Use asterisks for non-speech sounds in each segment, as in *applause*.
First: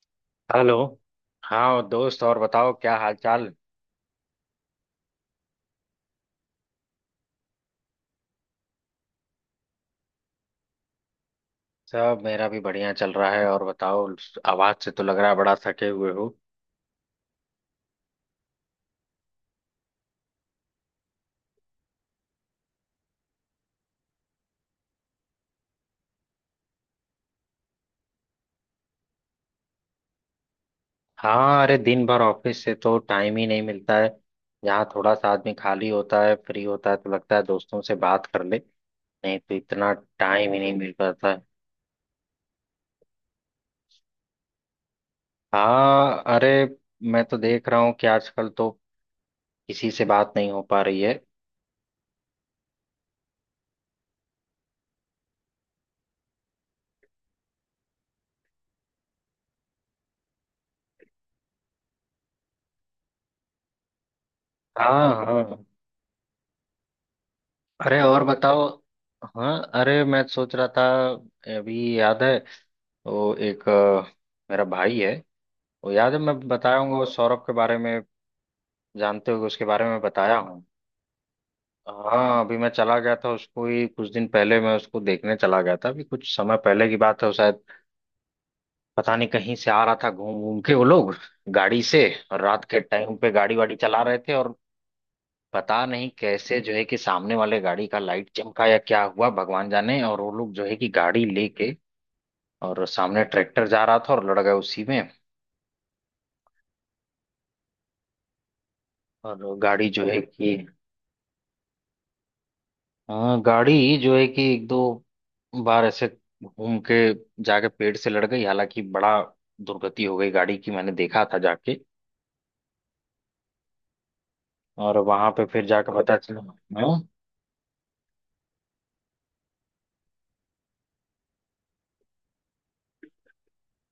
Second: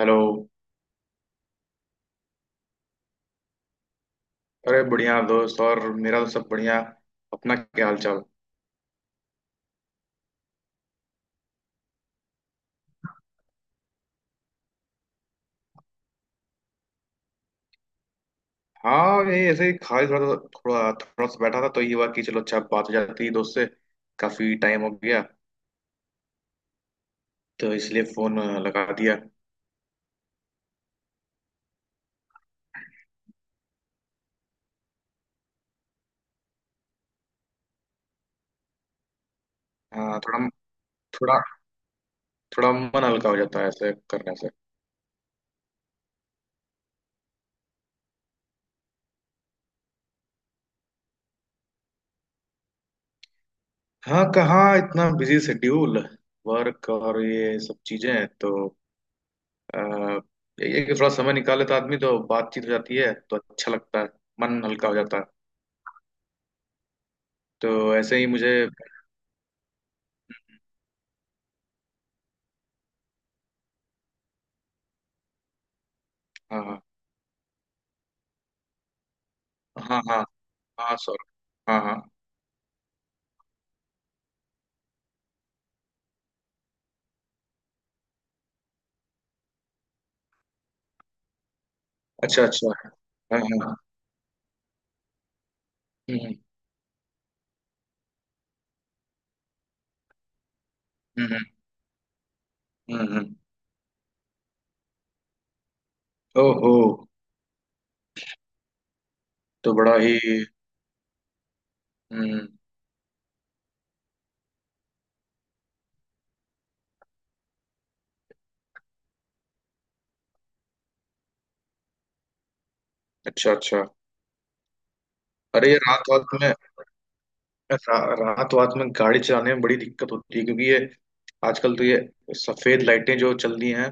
Hello. Hello. हाँ दोस्त, और बताओ क्या हाल चाल? अरे बढ़िया दोस्त। और मेरा तो सब बढ़िया। अपना क्या हाल चाल? सब मेरा भी बढ़िया चल रहा है। और बताओ। आवाज से तो लग रहा है बड़ा थके हुए हो। हाँ ये ऐसे ही खाली थोड़ा थोड़ा थोड़ा सा बैठा था तो ये हुआ कि चलो अच्छा बात हो जाती है दोस्त से। काफी टाइम हो गया तो इसलिए फोन लगा दिया। हाँ, अरे दिन भर ऑफिस से तो टाइम ही नहीं मिलता है। यहाँ थोड़ा सा आदमी खाली होता है, फ्री होता है तो लगता है दोस्तों से बात कर ले। नहीं तो इतना हाँ थोड़ा टाइम ही नहीं मिल पाता थोड़ा है। थोड़ा मन हल्का हो जाता है ऐसे करने से। हाँ, अरे मैं तो देख रहा हूँ कि आजकल तो किसी से बात नहीं हो पा रही है। हाँ कहाँ इतना बिजी शेड्यूल, वर्क और ये सब चीजें हैं, तो आ, यही है कि थोड़ा समय निकाल लेता आदमी तो बातचीत हो जाती है तो अच्छा लगता है। मन हल्का हो जाता हाँ है। हाँ, तो अरे ऐसे और ही मुझे। बताओ। हाँ, अरे मैं सोच रहा था अभी याद है तो एक मेरा भाई है। वो याद है मैं बताया हाँ हूँ वो सौरभ के बारे में। जानते हो उसके बारे में हाँ। हाँ बताया हूँ? हाँ सॉरी। हाँ हाँ। हाँ, अभी मैं चला गया था उसको ही, कुछ दिन पहले मैं उसको देखने चला गया था। अभी कुछ समय पहले की बात है, वो शायद पता नहीं कहीं से आ रहा था, घूम घूम के वो लोग, गाड़ी से। और अच्छा रात अच्छा। के टाइम पे हाँ गाड़ी हाँ। वाड़ी चला रहे थे, और पता नहीं हम्म कैसे जो है कि सामने वाले गाड़ी का लाइट चमका या क्या हुआ भगवान जाने, और वो लोग जो है कि गाड़ी हम्म। लेके, और सामने हम्म। ट्रैक्टर जा रहा था और लड़ गए उसी में। ओहो। और तो गाड़ी बड़ा जो ही। है कि। हम्म। हाँ, गाड़ी जो है कि एक दो बार ऐसे घूम के जाके पेड़ से लड़ गई। हालांकि बड़ा दुर्गति हो गई गाड़ी की, मैंने देखा था जाके। अच्छा अच्छा। और वहां पे फिर अरे ये जाकर रात पता वात चला। में हाँ रात वात में गाड़ी चलाने में बड़ी दिक्कत होती है क्योंकि ये आजकल तो ये सफेद लाइटें जो चल रही हैं,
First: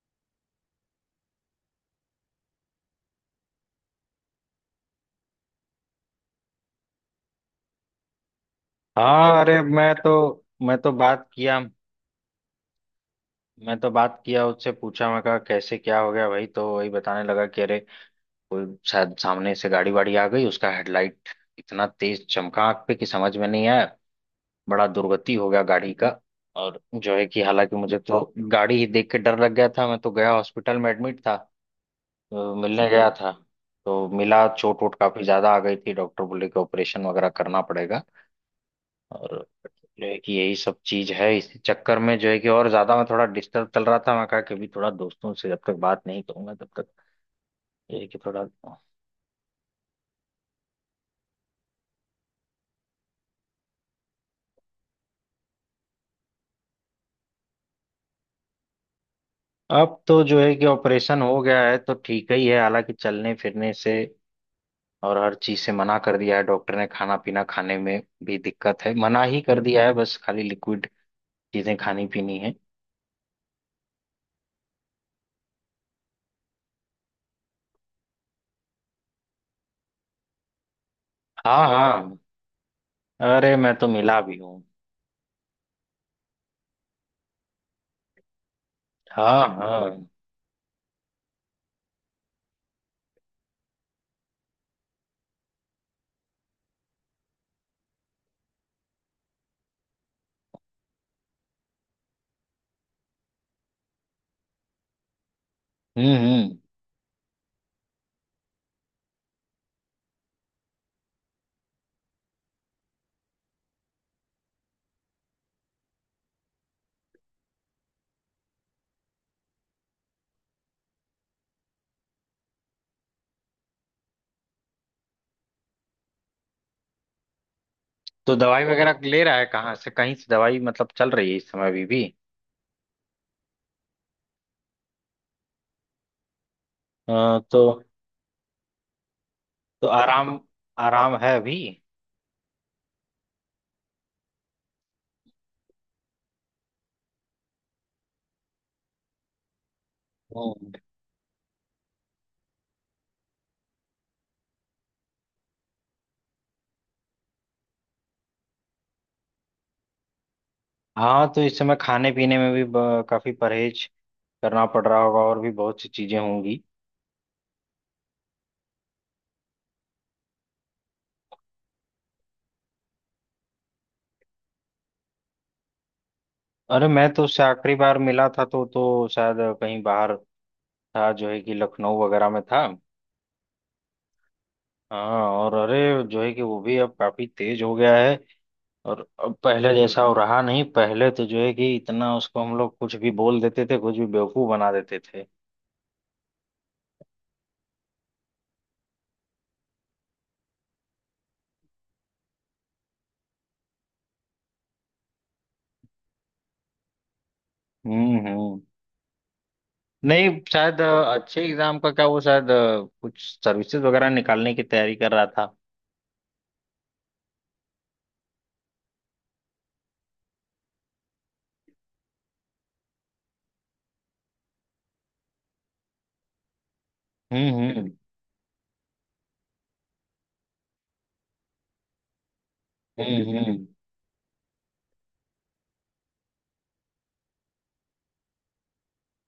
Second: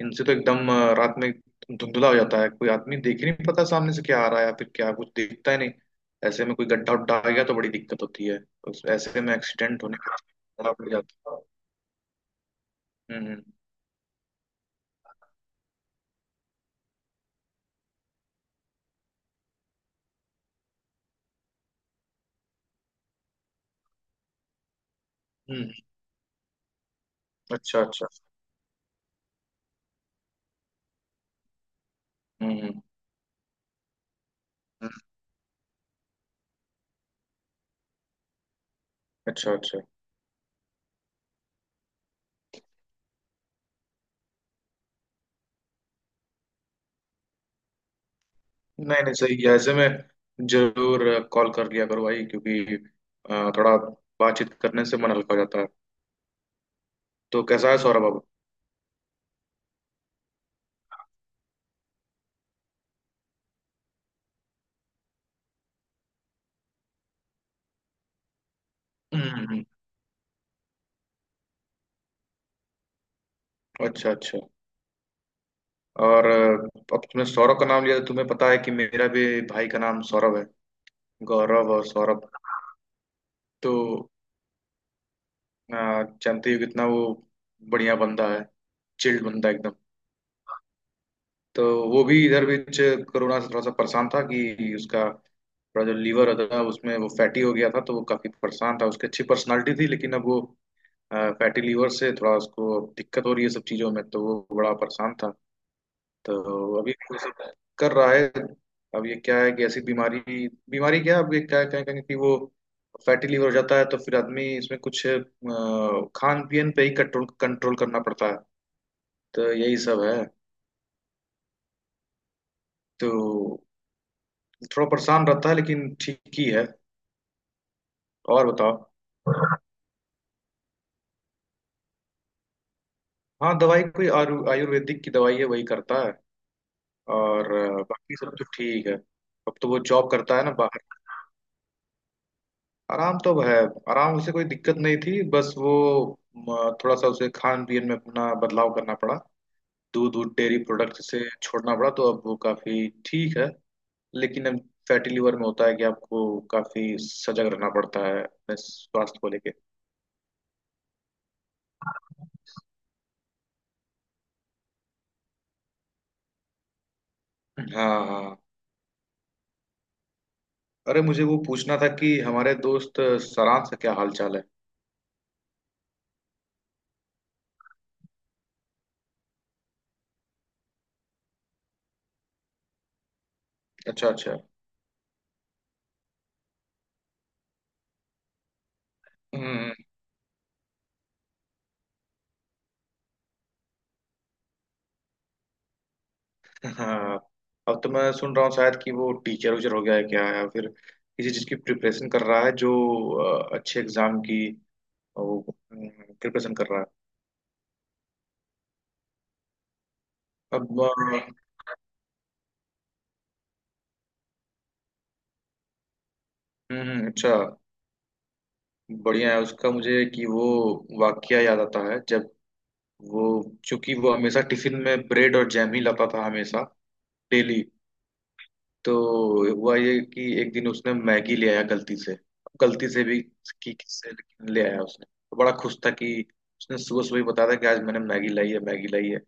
इनसे तो एकदम रात में धुंधला हो जाता है, कोई आदमी देख ही नहीं पता, सामने से क्या आ रहा है या फिर क्या कुछ दिखता ही नहीं। ऐसे में कोई गड्ढा उड्ढा आ गया तो बड़ी दिक्कत होती है। ऐसे में हाँ, अरे एक्सीडेंट मैं होने तो का खतरा मैं बढ़ तो बात जाता है। किया। हम्म। मैं तो बात किया, उससे पूछा मैं कहा कैसे क्या हो गया भाई तो वही बताने लगा कि अरे कोई शायद सामने से गाड़ी वाड़ी आ गई, उसका हेडलाइट इतना तेज चमका आग पे कि समझ में नहीं आया। बड़ा दुर्गति हो गया हम्म। गाड़ी का। और जो है कि हालांकि अच्छा मुझे अच्छा। तो गाड़ी ही देख के डर लग गया था। मैं तो गया, हॉस्पिटल में एडमिट था। तो हम्म मिलने गया था। तो मिला, चोट हम्म, वोट काफी ज्यादा आ गई थी। डॉक्टर बोले कि ऑपरेशन वगैरह करना पड़ेगा। और अच्छा अच्छा। जो है कि यही सब चीज है, इस चक्कर में जो है कि और ज्यादा मैं थोड़ा डिस्टर्ब चल रहा था। मैं कहा कि अभी थोड़ा दोस्तों से जब तक बात नहीं करूंगा तब तक। ये है कि थोड़ा। नहीं नहीं, सही है, ऐसे में जरूर कॉल कर लिया करो भाई क्योंकि थोड़ा बातचीत करने से मन हल्का हो जाता है। तो कैसा है सौरभ अब? अब तो जो है कि ऑपरेशन हो गया है तो ठीक ही है। हालांकि चलने फिरने से और हर चीज से मना कर दिया है डॉक्टर ने। खाना पीना खाने में भी दिक्कत है, मना हम्म ही कर हम्म, दिया है, बस खाली लिक्विड चीजें खानी पीनी है। अच्छा अच्छा। और अब तुमने सौरभ का नाम लिया तो तुम्हें पता है कि मेरा भी भाई का नाम सौरभ है। हाँ गौरव और हाँ, सौरभ। अरे मैं तो तो मिला भी हूँ। अ, जानते ही हो कितना वो बढ़िया बंदा है। चिल्ड हाँ बंदा एकदम। हाँ। तो वो भी इधर बीच कोरोना से थोड़ा सा परेशान था कि उसका थोड़ा जो लीवर होता था उसमें वो फैटी हो गया था, तो वो काफी परेशान था। उसकी अच्छी पर्सनालिटी थी लेकिन अब वो फैटी लीवर से थोड़ा उसको दिक्कत हो रही है सब चीजों में, तो वो बड़ा परेशान था। हम्म। तो अभी वो सब कर रहा है। अब ये क्या है कि ऐसी बीमारी, बीमारी क्या है, अब ये क्या क्या कहेंगे कि वो फैटी लीवर हो जाता है तो फिर आदमी इसमें कुछ खान पीन पे ही कंट्रोल कंट्रोल करना पड़ता है। तो यही सब है। तो थोड़ा परेशान रहता है लेकिन ठीक ही है। तो और दवाई बताओ। वगैरह ले रहा है, कहाँ से कहीं से दवाई मतलब चल रही है इस समय अभी भी हाँ दवाई, कोई आयुर्वेदिक की दवाई है, वही करता है। और तो। बाकी सब तो ठीक है। अब तो वो तो जॉब करता आराम है ना बाहर। आराम है अभी। आराम तो अब है। आराम, उसे कोई दिक्कत नहीं थी, बस वो थोड़ा सा उसे खान पीन में अपना बदलाव करना पड़ा। दूध दूध, डेयरी हम्म। प्रोडक्ट से छोड़ना पड़ा तो अब वो काफी ठीक है। लेकिन अब फैटी लिवर में होता है कि आपको काफी सजग रहना पड़ता है अपने स्वास्थ्य को लेके। हाँ, तो इस समय खाने पीने में भी काफी परहेज करना पड़ रहा होगा। और भी बहुत सी चीजें होंगी। हाँ हाँ। अरे मुझे वो पूछना था कि हमारे दोस्त सरांश का क्या हाल चाल है? अरे मैं तो उससे आखिरी बार मिला था तो शायद कहीं बाहर था, जो है कि लखनऊ वगैरह में था। अच्छा अच्छा। हाँ, और अरे जो है कि वो भी अब काफी तेज हो गया है। और अब हम्म हम्म। पहले जैसा वो रहा नहीं। पहले तो जो है कि इतना उसको हम लोग कुछ भी बोल देते थे, कुछ भी बेवकूफ बना देते थे। हाँ। अब तो मैं सुन रहा हूँ शायद कि वो टीचर उचर हो गया है क्या, या फिर किसी चीज़ की प्रिपरेशन कर रहा है, जो अच्छे एग्जाम की वो प्रिपरेशन कर रहा है। हम्म। नहीं अब शायद अच्छे एग्जाम का क्या, वो शायद कुछ सर्विसेज वगैरह निकालने की तैयारी कर रहा था। अच्छा। बढ़िया है। उसका मुझे कि वो वाकया याद आता है, जब वो, चूंकि वो हमेशा टिफिन में ब्रेड और जैम ही लाता था, हमेशा, डेली। हम्म। तो हुआ ये कि एक दिन उसने मैगी ले आया गलती से। गलती से भी हम्म। की किससे, लेकिन ले आया उसने। तो बड़ा खुश था कि उसने सुबह सुबह ही बताया था कि आज मैंने मैगी लाई है, मैगी लाई है।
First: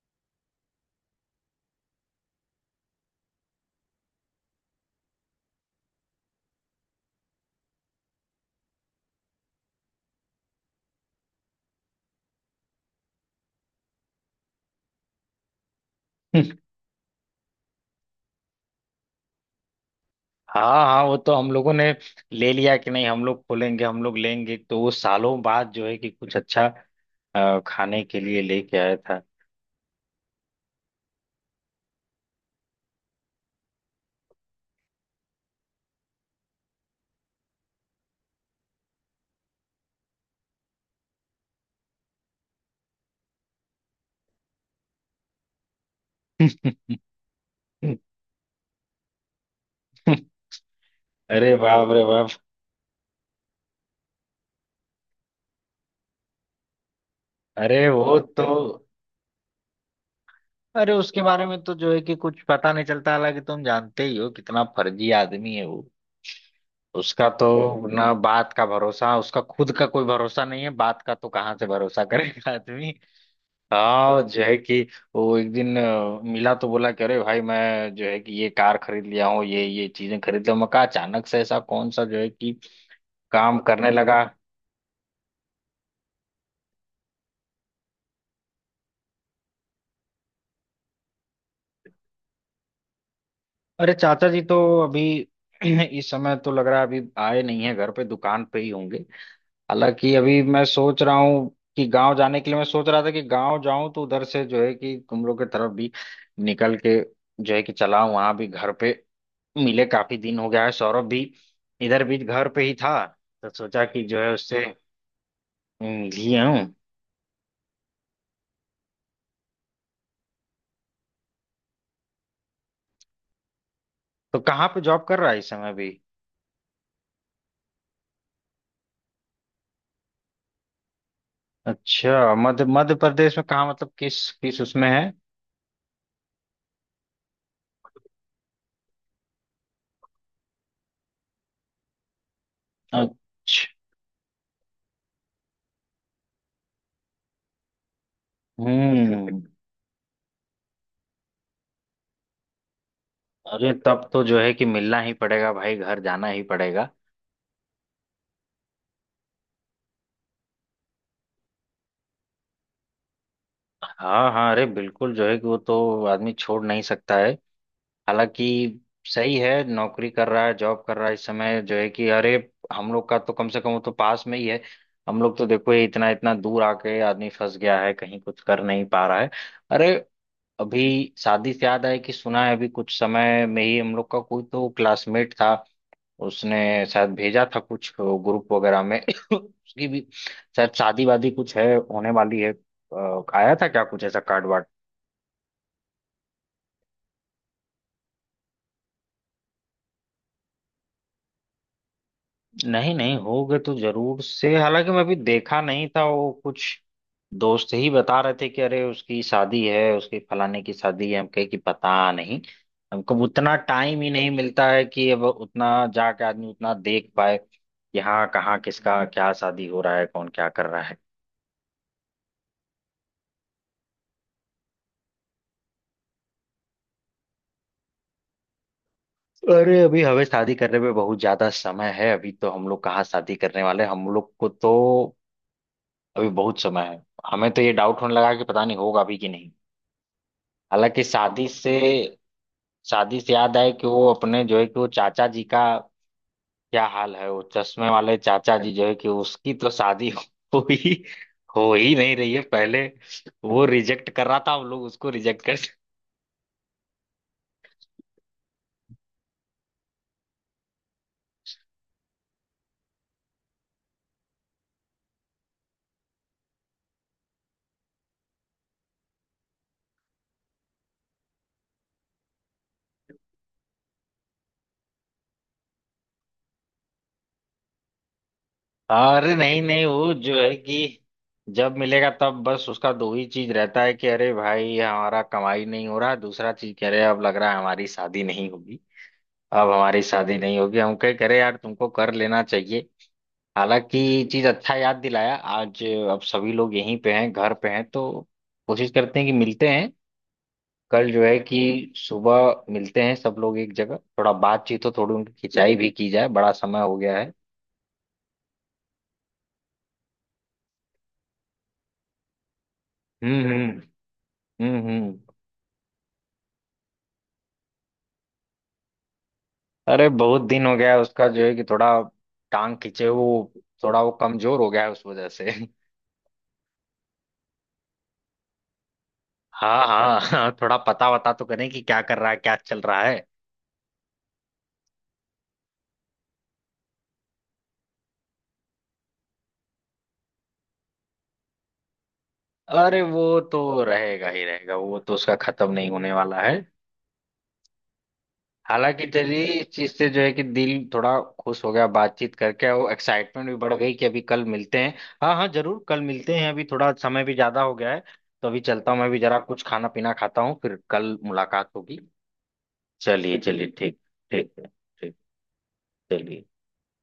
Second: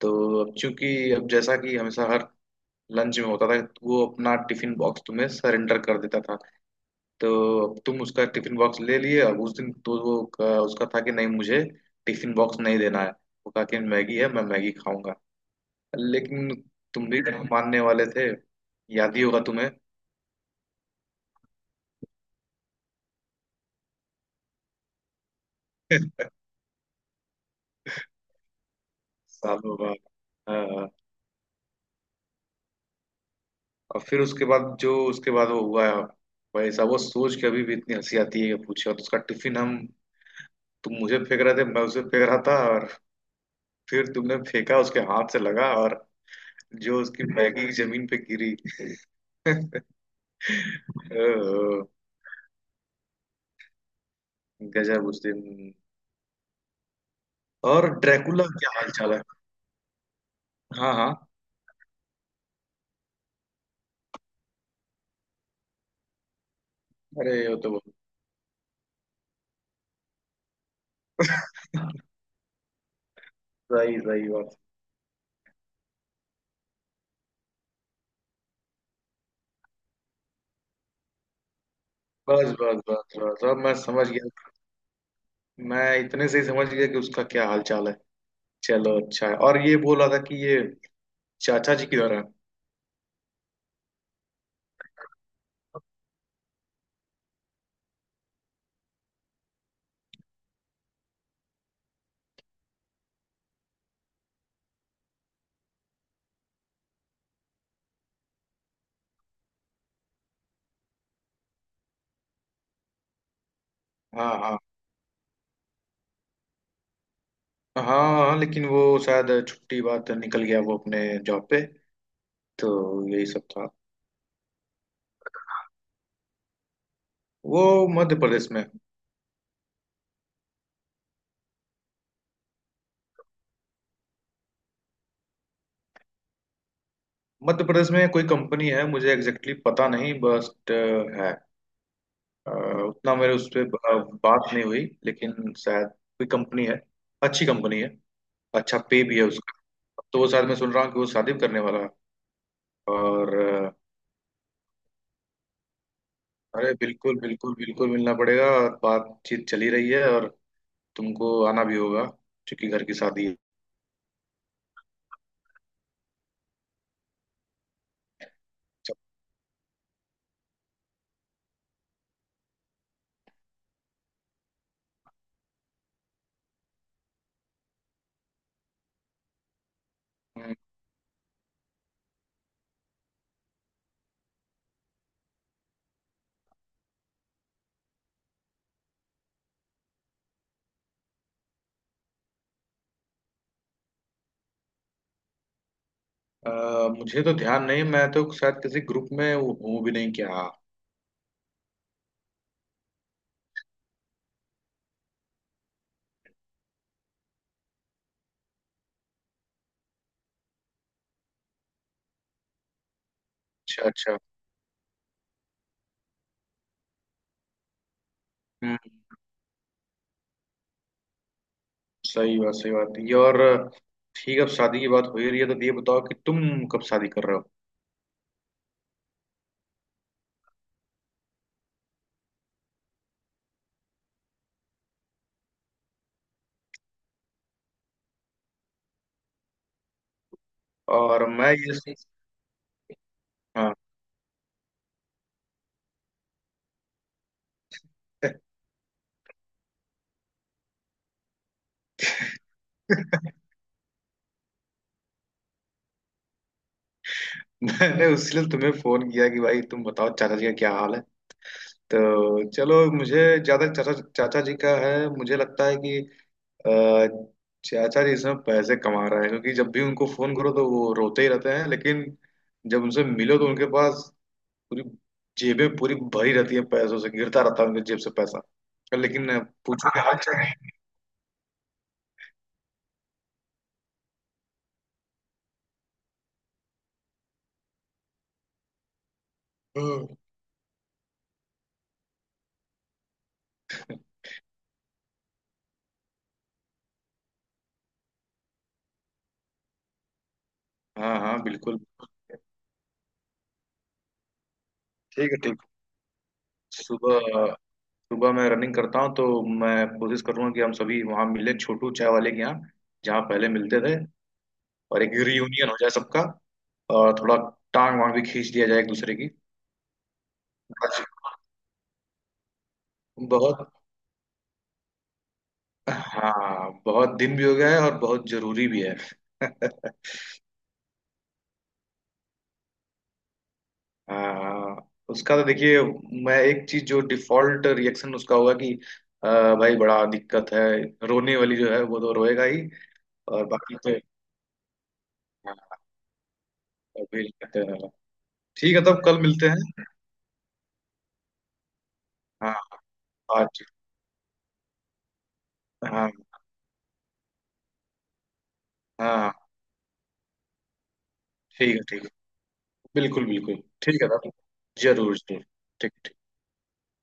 तो अब चूंकि, अब जैसा कि हमेशा हर लंच में होता था, वो अपना टिफिन बॉक्स तुम्हें सरेंडर कर देता था। तो अब तुम उसका टिफिन बॉक्स ले लिए। अब उस दिन तो वो उसका था कि नहीं, मुझे टिफिन बॉक्स नहीं देना है। वो कहा कि मैगी है, मैं मैगी खाऊंगा। लेकिन तुम भी *laughs* मानने वाले थे। याद ही होगा तुम्हें। हाँ हाँ, वो तो हम लोगों ने ले लिया कि नहीं हम लोग खोलेंगे, हम लोग लेंगे। तो वो सालों बाद जो है कि कुछ अच्छा खाने के लिए लेके आया था। सालों बाद। हाँ, और फिर उसके बाद जो, उसके बाद वो हुआ है। भाई साहब वो सोच के अभी भी इतनी हंसी आती है, कि पूछे तो उसका टिफिन हम, तुम मुझे फेंक रहे थे, मैं उसे फेंक रहा था, और फिर तुमने फेंका, उसके हाथ से लगा, और जो उसकी मैगी जमीन पे *laughs* गिरी। *laughs* अरे ओह, बाप रे बाप। गजब उस दिन। अरे और वो ड्रैकुला तो। क्या हाल चाल है? अरे हाँ हाँ। उसके बारे में तो जो है कि कुछ पता नहीं चलता। हालांकि तुम जानते ही हो कितना फर्जी आदमी है वो। उसका अरे वो तो, तो ना बात का भरोसा, उसका खुद का कोई भरोसा नहीं है, बात का तो कहाँ से भरोसा करेगा आदमी। सही हाँ सही जो बात। है कि वो एक दिन मिला तो बोला कि अरे भाई मैं जो है कि ये कार खरीद लिया हूँ, ये चीजें खरीद लिया हूँ। मैं कहा अचानक से ऐसा कौन सा जो है कि बस बस बस बस, अब काम मैं करने समझ लगा। गया। मैं इतने से ही समझ गया कि उसका क्या हाल चाल है। चलो अच्छा है। और ये बोल रहा था कि, ये चाचा जी किधर है? अरे चाचा जी तो अभी *clears throat* इस समय तो लग रहा है अभी आए नहीं है घर पे, दुकान पे ही होंगे। हालांकि अभी मैं सोच रहा हूँ कि गांव जाने के लिए, मैं सोच रहा था कि गांव जाऊं तो उधर से जो है कि तुम लोग की तरफ भी निकल के जो है कि चला वहां भी घर पे मिले, काफी दिन हो गया है। सौरभ भी इधर भी घर पे ही था, तो सोचा कि जो है हाँ हाँ। उससे। लिए हूँ। हाँ हाँ लेकिन वो शायद छुट्टी बाद निकल गया वो, अपने जॉब पे। तो यही सब था। तो कहाँ पे जॉब कर रहा है इस समय भी? वो मध्य प्रदेश में। अच्छा मध्य मध्य प्रदेश में कहाँ, मतलब किस किस उसमें है? मध्य प्रदेश में कोई कंपनी है, मुझे एग्जैक्टली exactly पता नहीं, बस है। अ, उतना मेरे उस पे अच्छा। बात नहीं हुई लेकिन शायद कोई कंपनी है। अच्छी कंपनी है। अच्छा पे भी है हम्म। उसका। तो वो शायद मैं सुन रहा हूँ कि वो शादी भी करने वाला है। और अरे तब तो जो है कि मिलना ही पड़ेगा भाई, घर जाना ही अरे पड़ेगा। बिल्कुल बिल्कुल बिल्कुल मिलना पड़ेगा, और बातचीत चली रही है। और तुमको आना भी होगा क्योंकि घर की शादी है। हाँ हाँ, अरे बिल्कुल जो है कि वो तो आदमी छोड़ नहीं सकता है। हालांकि सही है, नौकरी कर रहा है, जॉब कर रहा है इस समय जो है कि, अरे हम लोग का तो कम से कम वो तो पास में ही है। हम लोग तो देखो ये इतना इतना दूर आके आदमी फंस गया है, कहीं कुछ कर नहीं पा रहा है। अरे हम्म, अभी शादी से याद आए कि सुना है अभी कुछ समय में ही हम लोग का कोई तो क्लासमेट था, उसने शायद भेजा था कुछ ग्रुप वगैरह में *coughs* *laughs* उसकी भी शायद शादी वादी कुछ है, होने वाली है। आया था क्या कुछ ऐसा कार्ड? अ, मुझे तो ध्यान नहीं, मैं तो शायद किसी ग्रुप में हूँ भी नहीं क्या। नहीं नहीं, होगे तो जरूर से। हालांकि मैं भी देखा नहीं था वो, कुछ दोस्त ही बता रहे थे कि अरे उसकी शादी है, उसकी फलाने की शादी है। हम कहे कि पता नहीं। हमको उतना अच्छा टाइम ही अच्छा। नहीं मिलता है कि अब उतना जाके आदमी उतना देख पाए कि हाँ कहाँ हम्म। किसका क्या शादी हो रहा है, कौन क्या कर रहा है। सही बात, सही बात ये, और ठीक है। अब शादी की बात हो ही रही है तो ये बताओ कि तुम कब शादी कर रहे हो? अरे अभी हमें शादी करने में बहुत ज्यादा समय है, अभी तो हम लोग कहाँ शादी करने वाले हैं। हम लोग को तो अभी बहुत समय है। हमें तो ये डाउट होने लगा कि पता नहीं होगा अभी कि नहीं। हालांकि और शादी मैं से ये सोच-। शादी से याद आए हाँ। कि वो अपने जो है कि वो चाचा जी का क्या हाल है, वो चश्मे वाले चाचा जी जो है कि उसकी तो शादी *laughs* हो ही हो ही नहीं रही है पहले। *laughs* वो रिजेक्ट कर रहा था, हम लोग उसको रिजेक्ट कर। मैंने उसलिए तुम्हें फोन किया कि भाई तुम बताओ चाचा जी का क्या हाल है। तो चलो, मुझे ज्यादा, चाचा चाचा जी का है, मुझे लगता है कि अ, चाचा जी इसमें पैसे कमा रहे हैं, क्योंकि जब भी उनको फोन करो तो वो रोते ही रहते हैं, लेकिन जब उनसे मिलो तो उनके पास पूरी, जेबें पूरी भरी रहती है, पैसों से गिरता रहता है उनके जेब से पैसा। *laughs* लेकिन अरे नहीं नहीं, पूछो, क्या वो हाल जो चाल है है? कि जब मिलेगा तब बस उसका दो ही चीज रहता है कि अरे भाई हमारा कमाई नहीं हो रहा है, दूसरा चीज कह रहे अब लग रहा है हमारी शादी नहीं होगी। अब हमारी हम्म। शादी नहीं होगी। हम कह करे यार तुमको कर लेना चाहिए। हालांकि ये चीज अच्छा याद दिलाया आज। अब सभी लोग यहीं पे हैं, घर पे हैं तो कोशिश करते हैं कि मिलते हैं। कल हाँ जो है हाँ, कि बिल्कुल। सुबह मिलते हैं सब लोग एक जगह, थोड़ा बातचीत हो, थोड़ी ठीक उनकी है। ठीक। खिंचाई भी की जाए, बड़ा समय हो गया है। सुबह, सुबह मैं रनिंग करता हूँ, तो मैं कोशिश करूंगा कि हम सभी वहाँ मिलें, छोटू चाय वाले के यहाँ, जहाँ पहले हम्म। मिलते थे। और एक हम्म। रियूनियन हो जाए सबका, और थोड़ा टांग वांग भी खींच दिया जाए एक दूसरे की। अरे बहुत दिन हो गया है उसका जो है कि, थोड़ा टांग खींचे वो। बहुत। थोड़ा वो कमजोर हो गया है उस वजह से। हाँ बहुत दिन भी हो गया है, और बहुत जरूरी भी है। *laughs* हाँ हाँ, *laughs* हाँ, थोड़ा पता वता तो करें कि क्या कर रहा है, क्या चल रहा है। हाँ, उसका तो देखिए, मैं एक चीज, जो डिफॉल्ट रिएक्शन उसका होगा कि अ, भाई बड़ा दिक्कत है। रोने वाली जो है, वो तो रोएगा ही। अरे वो और तो बाकी तो, रहेगा ही रहेगा, वो तो उसका खत्म हाँ, नहीं होने वाला है। और भी करते रहेगा। ठीक है, तब हालांकि कल चलिए मिलते इस हैं। चीज से जो है कि दिल थोड़ा खुश हो गया बातचीत हाँ। करके, और एक्साइटमेंट भी आज। बढ़ गई कि अभी कल मिलते हैं। हाँ हाँ, जरूर कल हाँ मिलते हैं, अभी थोड़ा समय भी ज्यादा हो गया है। तो अभी चलता हूँ, मैं भी हाँ, जरा कुछ खाना पीना खाता हूँ, फिर कल मुलाकात ठीक है होगी। ठीक है, बिल्कुल चलिए बिल्कुल। चलिए, ठीक। ठीक है तब। ठीक है, ठीक। जरूर जरूर। ठीक। ठीक। चलिए।